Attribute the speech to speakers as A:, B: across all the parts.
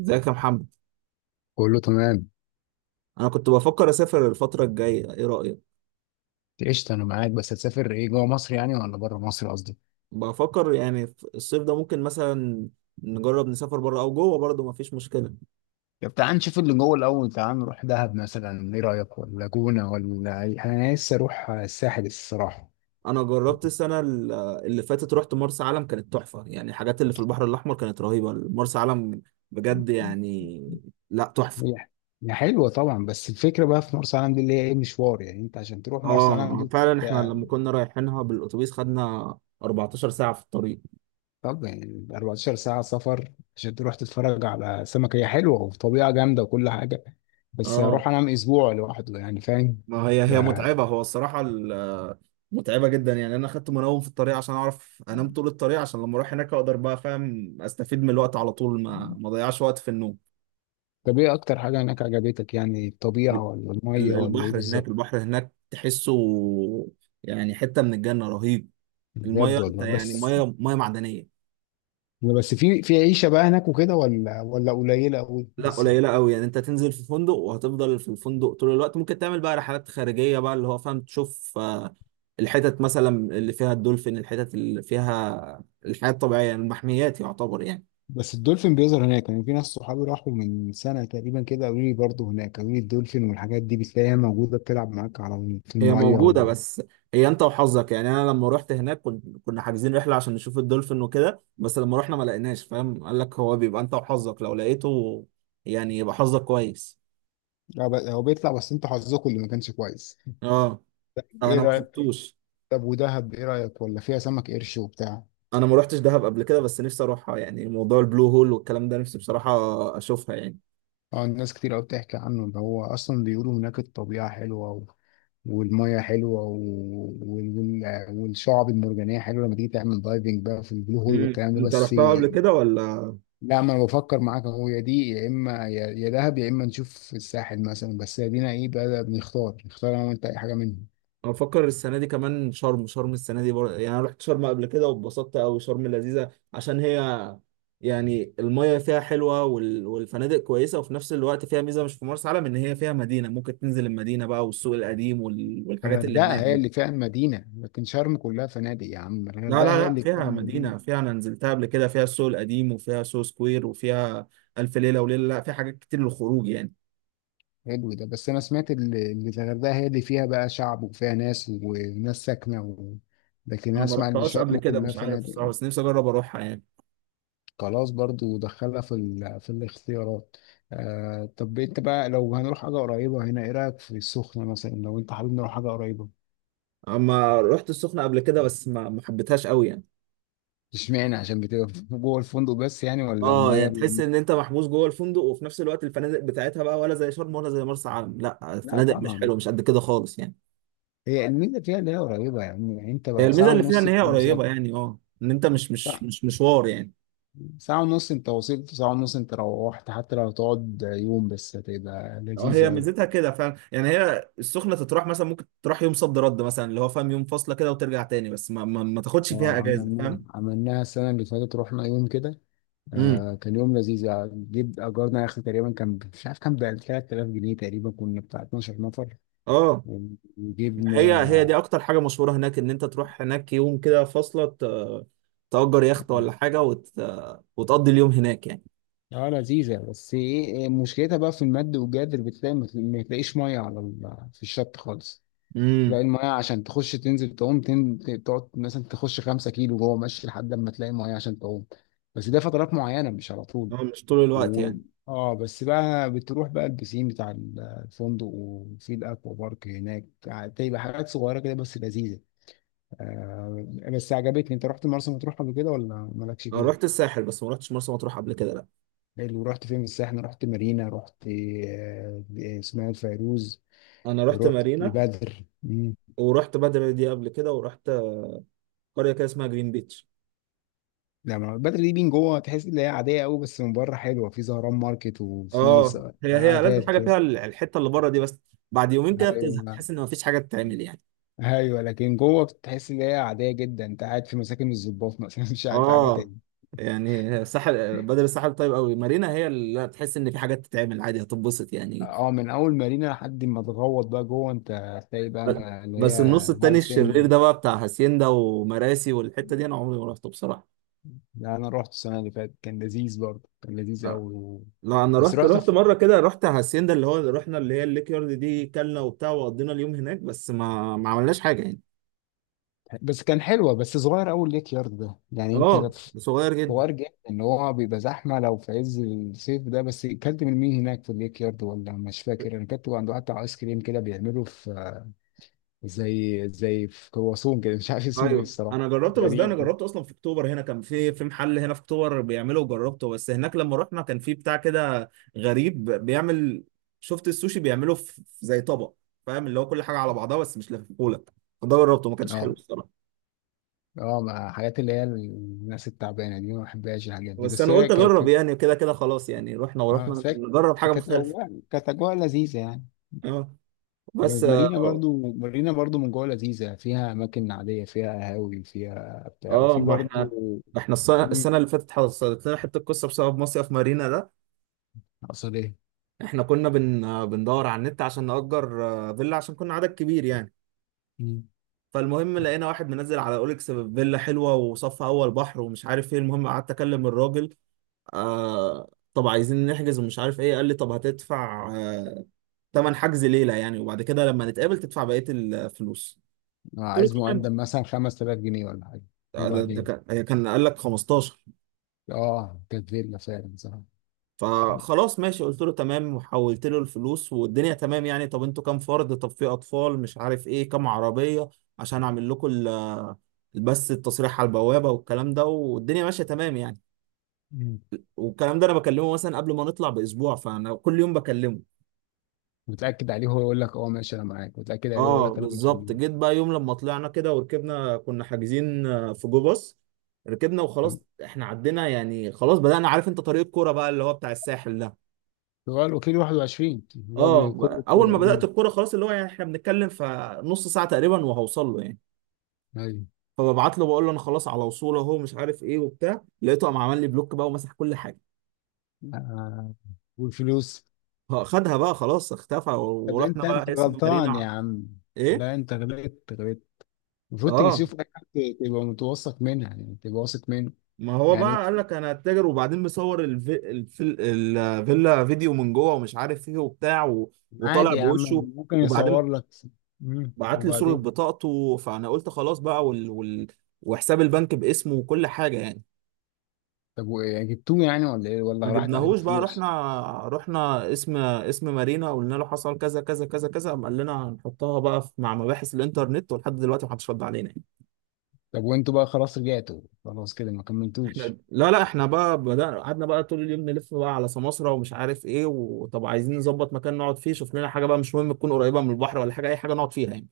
A: ازيك يا محمد؟
B: كله تمام.
A: انا كنت بفكر اسافر الفتره الجايه، ايه رايك؟
B: قشطة، أنا معاك، بس هتسافر إيه جوه مصر يعني ولا بره مصر قصدي؟
A: بفكر يعني في الصيف ده ممكن مثلا نجرب نسافر بره او جوه، برضه مفيش مشكله.
B: طب تعال نشوف اللي جوه الأول. تعال نروح دهب مثلا، إيه رأيك؟ ولا جونة ولا أنا لسه أروح الساحل الصراحة.
A: انا جربت السنه اللي فاتت، رحت مرسى علم. كانت تحفه يعني، الحاجات اللي في البحر الاحمر كانت رهيبه. مرسى علم بجد يعني. لا، تحفه.
B: هي هي حلوة طبعا، بس الفكرة بقى في مرسى علم دي اللي هي إيه، مشوار يعني أنت عشان تروح مرسى علم
A: اه
B: دي.
A: فعلا، احنا
B: بقى-
A: لما كنا رايحينها بالاتوبيس خدنا 14 ساعه في الطريق.
B: طب يعني 14 ساعة سفر عشان تروح تتفرج على سمك، هي حلوة وطبيعة جامدة وكل حاجة، بس
A: اه،
B: أروح أنام أسبوع لوحده يعني، فاهم؟
A: ما هي هي متعبه، هو الصراحه متعبه جدا يعني. انا اخدت منوم في الطريق عشان اعرف انام طول الطريق، عشان لما اروح هناك اقدر بقى فاهم استفيد من الوقت على طول ما اضيعش وقت في النوم.
B: طب ايه اكتر حاجة هناك عجبتك، يعني الطبيعة
A: ال-
B: ولا المية ولا ايه
A: البحر هناك،
B: بالظبط؟
A: البحر هناك تحسه يعني حته من الجنه، رهيب. الميه،
B: بجد
A: انت
B: والله.
A: يعني
B: بس
A: ميه ميه معدنيه.
B: بس في عيشة بقى هناك وكده ولا ولا قليلة قوي
A: لا،
B: لسه؟
A: قليله قوي يعني. انت تنزل في فندق وهتفضل في الفندق طول الوقت. ممكن تعمل بقى رحلات خارجيه بقى، اللي هو فاهم، تشوف الحتت مثلا اللي فيها الدولفين، الحتت اللي فيها الحياه الطبيعيه، المحميات يعتبر يعني.
B: بس الدولفين بيظهر هناك يعني؟ في ناس صحابي راحوا من سنة تقريبا كده، قالوا لي برضه هناك، قالوا لي الدولفين والحاجات دي بتلاقيها موجودة بتلعب معاك على في
A: هي
B: المية
A: موجودة
B: هو.
A: بس. هي انت وحظك يعني، انا لما رحت هناك كنا حاجزين رحلة عشان نشوف الدولفين وكده، بس لما رحنا ما لقيناش. فاهم؟ قال لك هو بيبقى انت وحظك، لو لقيته يعني يبقى حظك كويس.
B: لا، هو بيطلع، بس انتوا حظكم اللي ما كانش كويس.
A: اه، انا
B: ايه
A: ما
B: رأيك؟
A: شفتوش.
B: طب ودهب ايه رأيك؟ ولا فيها سمك قرش وبتاع؟
A: انا ما رحتش دهب قبل كده، بس نفسي اروحها يعني. موضوع البلو هول والكلام ده نفسي بصراحة اشوفها يعني.
B: اه الناس كتير قوي بتحكي عنه ده، هو اصلا بيقولوا هناك الطبيعة حلوة والميه حلوه والشعب المرجانيه حلوه لما تيجي تعمل دايفنج بقى في البلو هول والكلام ده.
A: انت
B: بس
A: رحتها قبل كده ولا؟
B: لا، ما انا بفكر معاك اهو، يا دي يا اما يا دهب يا اما نشوف الساحل مثلا، بس ادينا ايه بقى بنختار. نختار انا وانت اي حاجه منهم.
A: انا بفكر السنه دي كمان، شرم شرم السنه دي يعني. انا رحت شرم قبل كده واتبسطت قوي. شرم لذيذه عشان هي يعني، المية فيها حلوة والفنادق كويسة. وفي نفس الوقت فيها ميزة مش في مرسى علم، إن هي فيها مدينة. ممكن تنزل المدينة بقى، والسوق القديم والحاجات اللي
B: الغردقه
A: هناك
B: هي
A: دي.
B: اللي فيها المدينه، لكن شرم كلها فنادق يا عم.
A: لا،
B: الغردقه
A: لا،
B: هي
A: لا،
B: اللي فيها
A: فيها
B: المدينه.
A: مدينة، فيها، أنا نزلتها قبل كده. فيها السوق القديم وفيها سو سكوير وفيها ألف ليلة وليلة. لا، فيها حاجات كتير للخروج يعني.
B: حلو ده، بس انا سمعت ان الغردقه هي اللي فيها بقى شعب وفيها ناس وناس ساكنه لكن
A: أنا
B: أنا
A: ما
B: اسمع ان
A: رحتهاش قبل
B: شرم
A: كده،
B: كلها
A: مش عارف الصراحة،
B: فنادق.
A: بس نفسي أجرب أروحها يعني.
B: خلاص برضو دخلها في في الاختيارات. آه طب انت بقى لو هنروح حاجة قريبة هنا، ايه رأيك في السخنة مثلا لو انت حابب نروح حاجة قريبة؟
A: أما رحت السخنة قبل كده بس ما حبيتهاش قوي يعني.
B: اشمعنى، عشان بتبقى جوه الفندق بس يعني؟ ولا
A: اه،
B: المية
A: يعني تحس ان انت محبوس جوه الفندق، وفي نفس الوقت الفنادق بتاعتها بقى ولا زي شرم ولا زي مرسى علم. لا،
B: لا
A: الفنادق مش
B: طبعا.
A: حلوه، مش قد كده خالص يعني.
B: هي الميزة فيها اللي هي قريبة، يعني انت
A: هي
B: بقى
A: الميزه
B: ساعة
A: اللي فيها
B: ونص
A: ان هي قريبه يعني. اه، ان انت مش مش
B: ساعة.
A: مش مشوار يعني.
B: ساعة ونص انت وصلت، ساعة ونص انت روحت، حتى لو هتقعد يوم بس هتبقى
A: اه،
B: لذيذة
A: هي
B: أوي.
A: ميزتها كده فعلا يعني. هي السخنه تتراح مثلا، ممكن تروح يوم صد رد مثلا اللي هو فاهم، يوم فاصله كده وترجع تاني، بس ما تاخدش فيها اجازه،
B: عملناها
A: فاهم؟
B: عملناها السنة اللي فاتت، رحنا يوم كده.
A: امم
B: آه كان يوم لذيذ يعني. جيب اجرنا يا اخي، تقريبا كان مش عارف، كان ب 3000 ج تقريبا، كنا بتاع 12 نفر
A: اه،
B: وجبنا.
A: هي هي دي اكتر حاجه مشهوره هناك، ان انت تروح هناك يوم كده فاصله، تأجر يخت
B: اه
A: ولا حاجه وتقضي اليوم هناك يعني.
B: لذيذه، بس ايه إيه مشكلتها بقى في المد والجزر، بتلاقي ما تلاقيش ميه على في الشط خالص. تلاقي
A: امم
B: الميه عشان تخش تنزل تعوم تقعد مثلا تخش 5 كيلو جوه ماشي لحد لما تلاقي ميه عشان تعوم. بس ده فترات معينه، مش على طول.
A: اه، مش طول الوقت
B: و...
A: يعني.
B: اه بس بقى بتروح بقى البسين بتاع الفندق، وفي الاكوا بارك هناك بتبقى حاجات صغيره كده بس لذيذه. آه بس عجبتني. انت رحت مرسى مطروح قبل كده ولا مالكش
A: انا رحت
B: فيه؟
A: الساحل بس ما رحتش مرسى مطروح قبل كده، لا.
B: حلو، رحت فين في الساحل؟ رحت مارينا؟ رحت آه اسماعيل فيروز؟
A: انا رحت
B: رحت
A: مارينا،
B: بدر؟ مم.
A: ورحت بدر دي قبل كده، ورحت قريه كده اسمها جرين بيتش.
B: لا، ما بدر دي بين جوه تحس ان هي عاديه قوي، بس من بره حلوه، في زهران ماركت وفي
A: اه، هي هي لازم
B: قعدات
A: حاجه
B: كده.
A: فيها الحته اللي بره دي، بس بعد يومين كده بتزهق،
B: ايوه.
A: تحس ان مفيش حاجه تتعمل يعني.
B: ايوه لكن جوه بتحس ان هي عاديه جدا، انت قاعد في مساكن الضباط مثلا، مش قاعد في حاجه
A: اه،
B: تاني.
A: يعني الساحل بدر الساحل طيب قوي. مارينا هي اللي تحس ان في حاجات تتعمل عادي، هتتبسط يعني.
B: اه من اول مارينا لحد ما تغوط بقى جوه، انت هتلاقي بقى
A: ب-
B: اللي هي
A: بس النص التاني
B: هاي سين
A: الشرير
B: ده.
A: ده بقى، بتاع هاسيندا ومراسي والحته دي، انا عمري ما رحته بصراحه.
B: ده انا رحت السنه اللي فاتت، كان لذيذ برضه، كان لذيذ قوي
A: لا، انا
B: بس
A: رحت
B: رحت
A: رحت مره كده، رحت هاسيندا اللي هو رحنا، اللي هي الليك يارد دي، كلنا وبتاع، وقضينا اليوم هناك، بس ما عملناش حاجه يعني.
B: بس كان حلوه، بس صغير قوي ليك يارد ده، يعني انت لو
A: اه، صغير جدا.
B: صغير جدا ان هو بيبقى زحمه لو في عز الصيف ده. بس اكلت من مين هناك في الليك يارد ولا مش فاكر؟ انا كنت عند واحد بتاع ايس كريم كده بيعمله في زي في كرواسون كده، مش عارف اسمه ايه
A: ايوه،
B: الصراحه.
A: انا جربت، بس ده انا
B: غريب كده.
A: جربته اصلا في اكتوبر هنا، كان في محل هنا في اكتوبر بيعمله وجربته، بس هناك لما رحنا كان في بتاع كده غريب بيعمل. شفت السوشي بيعمله في زي طبق، فاهم، اللي هو كل حاجه على بعضها بس مش لفيفولك، ده جربته ما كانش حلو
B: اه.
A: الصراحه.
B: اه مع حاجات اللي هي الناس التعبانه دي، ما بحبهاش الحاجات دي
A: بس
B: بس
A: انا
B: هي
A: قلت
B: كانت.
A: اجرب يعني كده كده، خلاص يعني، رحنا
B: اه
A: ورحنا
B: سك
A: نجرب حاجه
B: كانت
A: مختلفه.
B: اجواء، كانت اجواء لذيذه يعني.
A: اه، بس
B: مارينا برضو، مارينا برضو من جوه لذيذه، فيها اماكن عاديه، فيها قهاوي، فيها بتاع،
A: اه،
B: وفي
A: ما احنا،
B: برضو.
A: ده احنا
B: مم.
A: السنه اللي فاتت حصلت لنا حته قصه بسبب مصيف مارينا ده.
B: اقصد ايه؟
A: احنا كنا بن آه، بندور على النت عشان نأجر فيلا، عشان كنا عدد كبير يعني.
B: مم.
A: فالمهم لقينا واحد منزل على اوليكس فيلا حلوه، وصف اول بحر ومش عارف ايه، المهم قعدت اكلم الراجل. طب عايزين نحجز ومش عارف ايه، قال لي طب هتدفع تمن حجز ليله يعني، وبعد كده لما نتقابل تدفع بقيه الفلوس. قلت
B: عايز
A: له تمام.
B: مقدم مثلا 5000 ج ولا حاجه؟
A: ده
B: وبعدين؟
A: كان هي كان قال لك 15.
B: اه كانت فيلا فعلا. صراحه.
A: فخلاص ماشي، قلت له تمام وحولت له الفلوس والدنيا تمام يعني، طب انتوا كام فرد، طب في اطفال مش عارف ايه، كام عربية عشان اعمل لكم بس التصريح على البوابة والكلام ده، والدنيا ماشية تمام يعني. والكلام ده، انا بكلمه مثلا قبل ما نطلع باسبوع، فانا كل يوم بكلمه.
B: وتتاكد عليه هو يقول لك اه ماشي انا معاك، وتتاكد عليه ويقول
A: اه،
B: لك انا مش
A: بالظبط.
B: مين.
A: جيت بقى يوم لما طلعنا كده وركبنا، كنا حاجزين في جو باص. ركبنا
B: تمام.
A: وخلاص، احنا عدينا يعني، خلاص بدأنا، عارف انت طريق الكوره بقى اللي هو بتاع الساحل ده.
B: اللي هو الوكيل 21 اللي هو
A: اه،
B: بكل
A: اول
B: الكوره.
A: ما بدات
B: مم.
A: الكوره خلاص، اللي هو يعني احنا بنتكلم في نص ساعه تقريبا وهوصل له يعني.
B: ايوه.
A: فببعت له بقول له انا خلاص على وصول اهو، مش عارف ايه وبتاع، لقيته قام عمل لي بلوك بقى ومسح كل حاجه.
B: آه. والفلوس؟
A: اه، خدها بقى خلاص، اختفى
B: طب
A: ورحنا
B: انت انت
A: بقى اسم مارينا
B: غلطان يا عم.
A: ايه.
B: لا انت غلطت. غلطت المفروض تيجي
A: اه،
B: تشوف اي حد، تبقى متوثق منها يعني، تبقى واثق منه.
A: ما هو
B: يعني
A: بقى قال لك انا هتاجر، وبعدين مصور الفيلا فيديو من جوه ومش عارف ايه وبتاع وطالع
B: عادي يا عم،
A: بوشه.
B: ممكن
A: وبعدين
B: يصور لك. مم.
A: بعت لي صوره
B: وبعدين؟
A: بطاقته، فانا قلت خلاص بقى، وحساب البنك باسمه وكل حاجه يعني.
B: طب وايه، جبتوه يعني ولا ايه
A: ما
B: ولا راحت عليك
A: جبناهوش بقى،
B: الفلوس؟
A: رحنا، رحنا اسم مارينا قلنا له حصل كذا كذا كذا كذا، قام قال لنا هنحطها بقى مع مباحث الانترنت، ولحد دلوقتي محدش رد علينا يعني.
B: طب وانتوا بقى خلاص رجعتوا خلاص كده ما كملتوش؟
A: لا، لا، احنا بقى بدأنا، قعدنا بقى طول اليوم نلف بقى على سماسرة ومش عارف ايه، وطب عايزين نظبط مكان نقعد فيه، شوف لنا حاجة بقى، مش مهم تكون قريبة من البحر ولا حاجة، اي حاجة نقعد فيها يعني،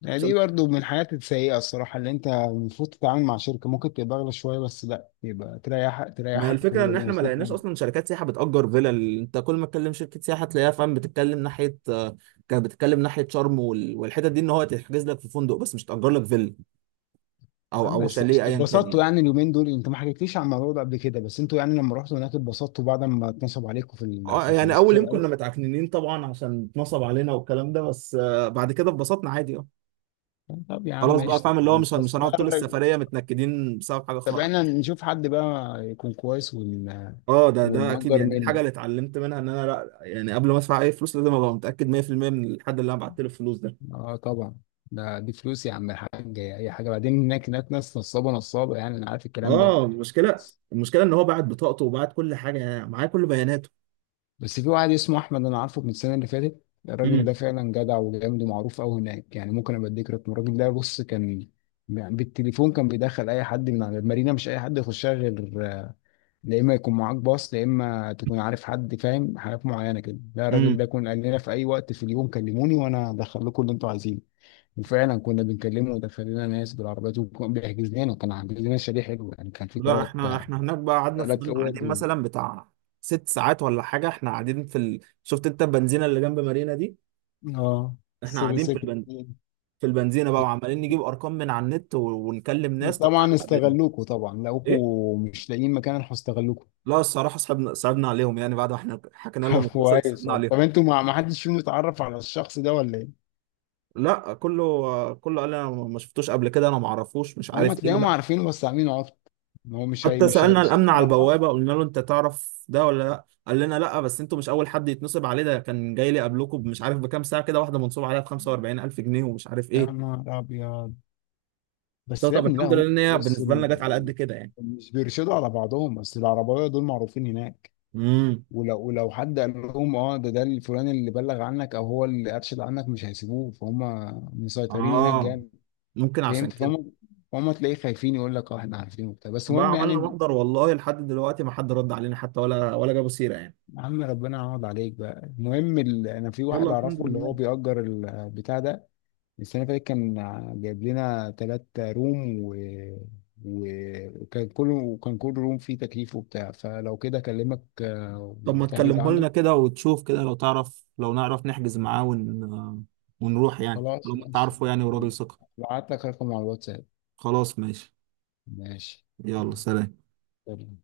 B: يعني
A: عشان
B: دي برضو من الحاجات السيئة الصراحة، اللي انت المفروض تتعامل مع شركة ممكن تبقى اغلى شوية، بس لا يبقى تريحك.
A: ما هي
B: تريحك
A: الفكرة
B: وتبقى
A: ان احنا ما
B: مبسوط
A: لقيناش
B: منه.
A: اصلا شركات سياحة بتأجر فيلل. انت كل ما تكلم شركة سياحة تلاقيها فاهم بتتكلم ناحية كانت بتتكلم ناحية شرم والحتت دي، ان هو تحجز لك في فندق بس مش تأجر لك فيلا
B: يا
A: او
B: عم
A: او
B: بس
A: شاليه
B: قشطة،
A: ايا كان
B: اتبسطتوا
A: يعني.
B: يعني اليومين دول؟ انت ما حكيتليش عن الموضوع ده قبل كده، بس انتوا يعني لما رحتوا هناك اتبسطتوا بعد ما اتنصب عليكم في ال في
A: اه،
B: ال
A: يعني اول يوم كنا
B: 15000؟
A: متعكننين طبعا عشان اتنصب علينا والكلام ده، بس بعد كده اتبسطنا عادي، اه.
B: طب يا عم
A: خلاص بقى
B: قشطة.
A: فاهم اللي هو مش
B: بس
A: هنقعد
B: بقى
A: طول
B: الرج-
A: السفريه متنكدين بسبب حاجه
B: طب احنا
A: خاطئه.
B: نشوف حد بقى يكون كويس
A: اه، ده اكيد
B: ونأجر
A: يعني، دي الحاجه
B: منه.
A: اللي اتعلمت منها، ان انا لا يعني قبل ما ادفع اي فلوس لازم ابقى متاكد 100% من الحد اللي انا بعت له الفلوس ده.
B: اه طبعا. ده دي فلوس يا عم الحاج، اي حاجة بعدين. هناك ناس نصابة، نصابة يعني، انا عارف الكلام ده.
A: اه، المشكله المشكله ان هو بعت بطاقته وبعت كل حاجه يعني، معاه كل بياناته.
B: بس في واحد اسمه احمد انا عارفه من السنه اللي فاتت، الراجل ده
A: امم
B: فعلا جدع وجامد ومعروف قوي هناك يعني، ممكن ابقى اديك رقم الراجل ده. بص كان يعني بالتليفون كان بيدخل اي حد من على المارينا، مش اي حد يخشها غير لا اما يكون معاك باص، لا اما تكون عارف حد، فاهم؟ حاجات معينه كده. لا الراجل ده
A: امم
B: كان قال لنا في اي وقت في اليوم كلموني وانا هدخل لكم اللي انتوا عايزينه. وفعلا كنا بنكلمه ودخل لنا ناس بالعربيات، وكان بيحجز لنا، كان عامل لنا شاليه حلو يعني، كان في
A: لا،
B: ثلاث،
A: احنا هناك بقى قعدنا،
B: ثلاث
A: فضلنا
B: اوض
A: قاعدين مثلا بتاع ست ساعات ولا حاجه، احنا قاعدين. شفت انت البنزينه اللي جنب مارينا دي،
B: اه
A: احنا
B: سري
A: قاعدين
B: سكت.
A: في البنزينه بقى، وعمالين نجيب ارقام من على النت ونكلم ناس، طب
B: طبعا
A: تعالى قابلنا
B: استغلوكوا، طبعا
A: ايه.
B: لقوكوا مش لاقيين مكان راحوا استغلوكوا.
A: لا، الصراحه صعبنا صعبنا عليهم يعني، بعد ما احنا حكينا لهم
B: طب
A: القصه دي
B: كويس
A: صعبنا
B: والله.
A: عليهم.
B: طب انتوا ما حدش فيهم اتعرف على الشخص ده ولا ايه؟
A: لا، كله كله قال لي انا ما شفتوش قبل كده، انا ما اعرفوش، مش
B: هم
A: عارف ايه،
B: تلاقيهم
A: لا.
B: عارفينه بس عاملين عبط، ان هو مش هي
A: حتى
B: مش
A: سألنا
B: هيسيب
A: الأمن على
B: على بعض.
A: البوابة قلنا له: أنت تعرف ده ولا لأ؟ قال لنا لأ، بس أنتوا مش أول حد يتنصب عليه، ده كان جاي لي قبلكم مش عارف بكام ساعة كده، واحدة منصوب عليها ب 45000 جنيه ومش عارف
B: يا
A: إيه.
B: نهار ابيض.
A: قلت له
B: بس يا
A: طب
B: ابني لا
A: الحمد لله
B: هم
A: إن هي
B: بص
A: بالنسبة لنا جت على قد كده يعني.
B: مش بيرشدوا على بعضهم، بس العرباويه دول معروفين هناك،
A: امم
B: ولو ولو حد قال لهم اه ده ده الفلان اللي بلغ عنك او هو اللي ارشد عنك، مش هيسيبوه، فهم مسيطرين هناك
A: آه
B: جامد.
A: ممكن عشان
B: فهمت
A: كده.
B: فهم. فهم تلاقيه خايفين يقول لك اه احنا عارفين وبتاع، بس
A: بقى
B: المهم يعني
A: عملنا محضر، والله لحد دلوقتي ما حد رد علينا، حتى ولا جابوا سيرة يعني.
B: يا عم ربنا يعوض عليك بقى. المهم انا في
A: يلا
B: واحد
A: الحمد
B: اعرفه اللي هو
A: لله.
B: بيأجر البتاع ده، السنه اللي فاتت كان جايب لنا ثلاث روم و... وكان كل روم فيه تكييف وبتاع، فلو كده اكلمك
A: طب ما
B: وتحجز
A: تكلمه
B: عنده.
A: لنا كده وتشوف كده، لو تعرف، لو نعرف نحجز معاه ونروح يعني، لو
B: خلاص
A: أنت
B: ماشي.
A: عارفه يعني وراجل ثقة.
B: بعت لك رقم على الواتساب.
A: خلاص ماشي.
B: ماشي.
A: يلا، سلام.
B: سلام.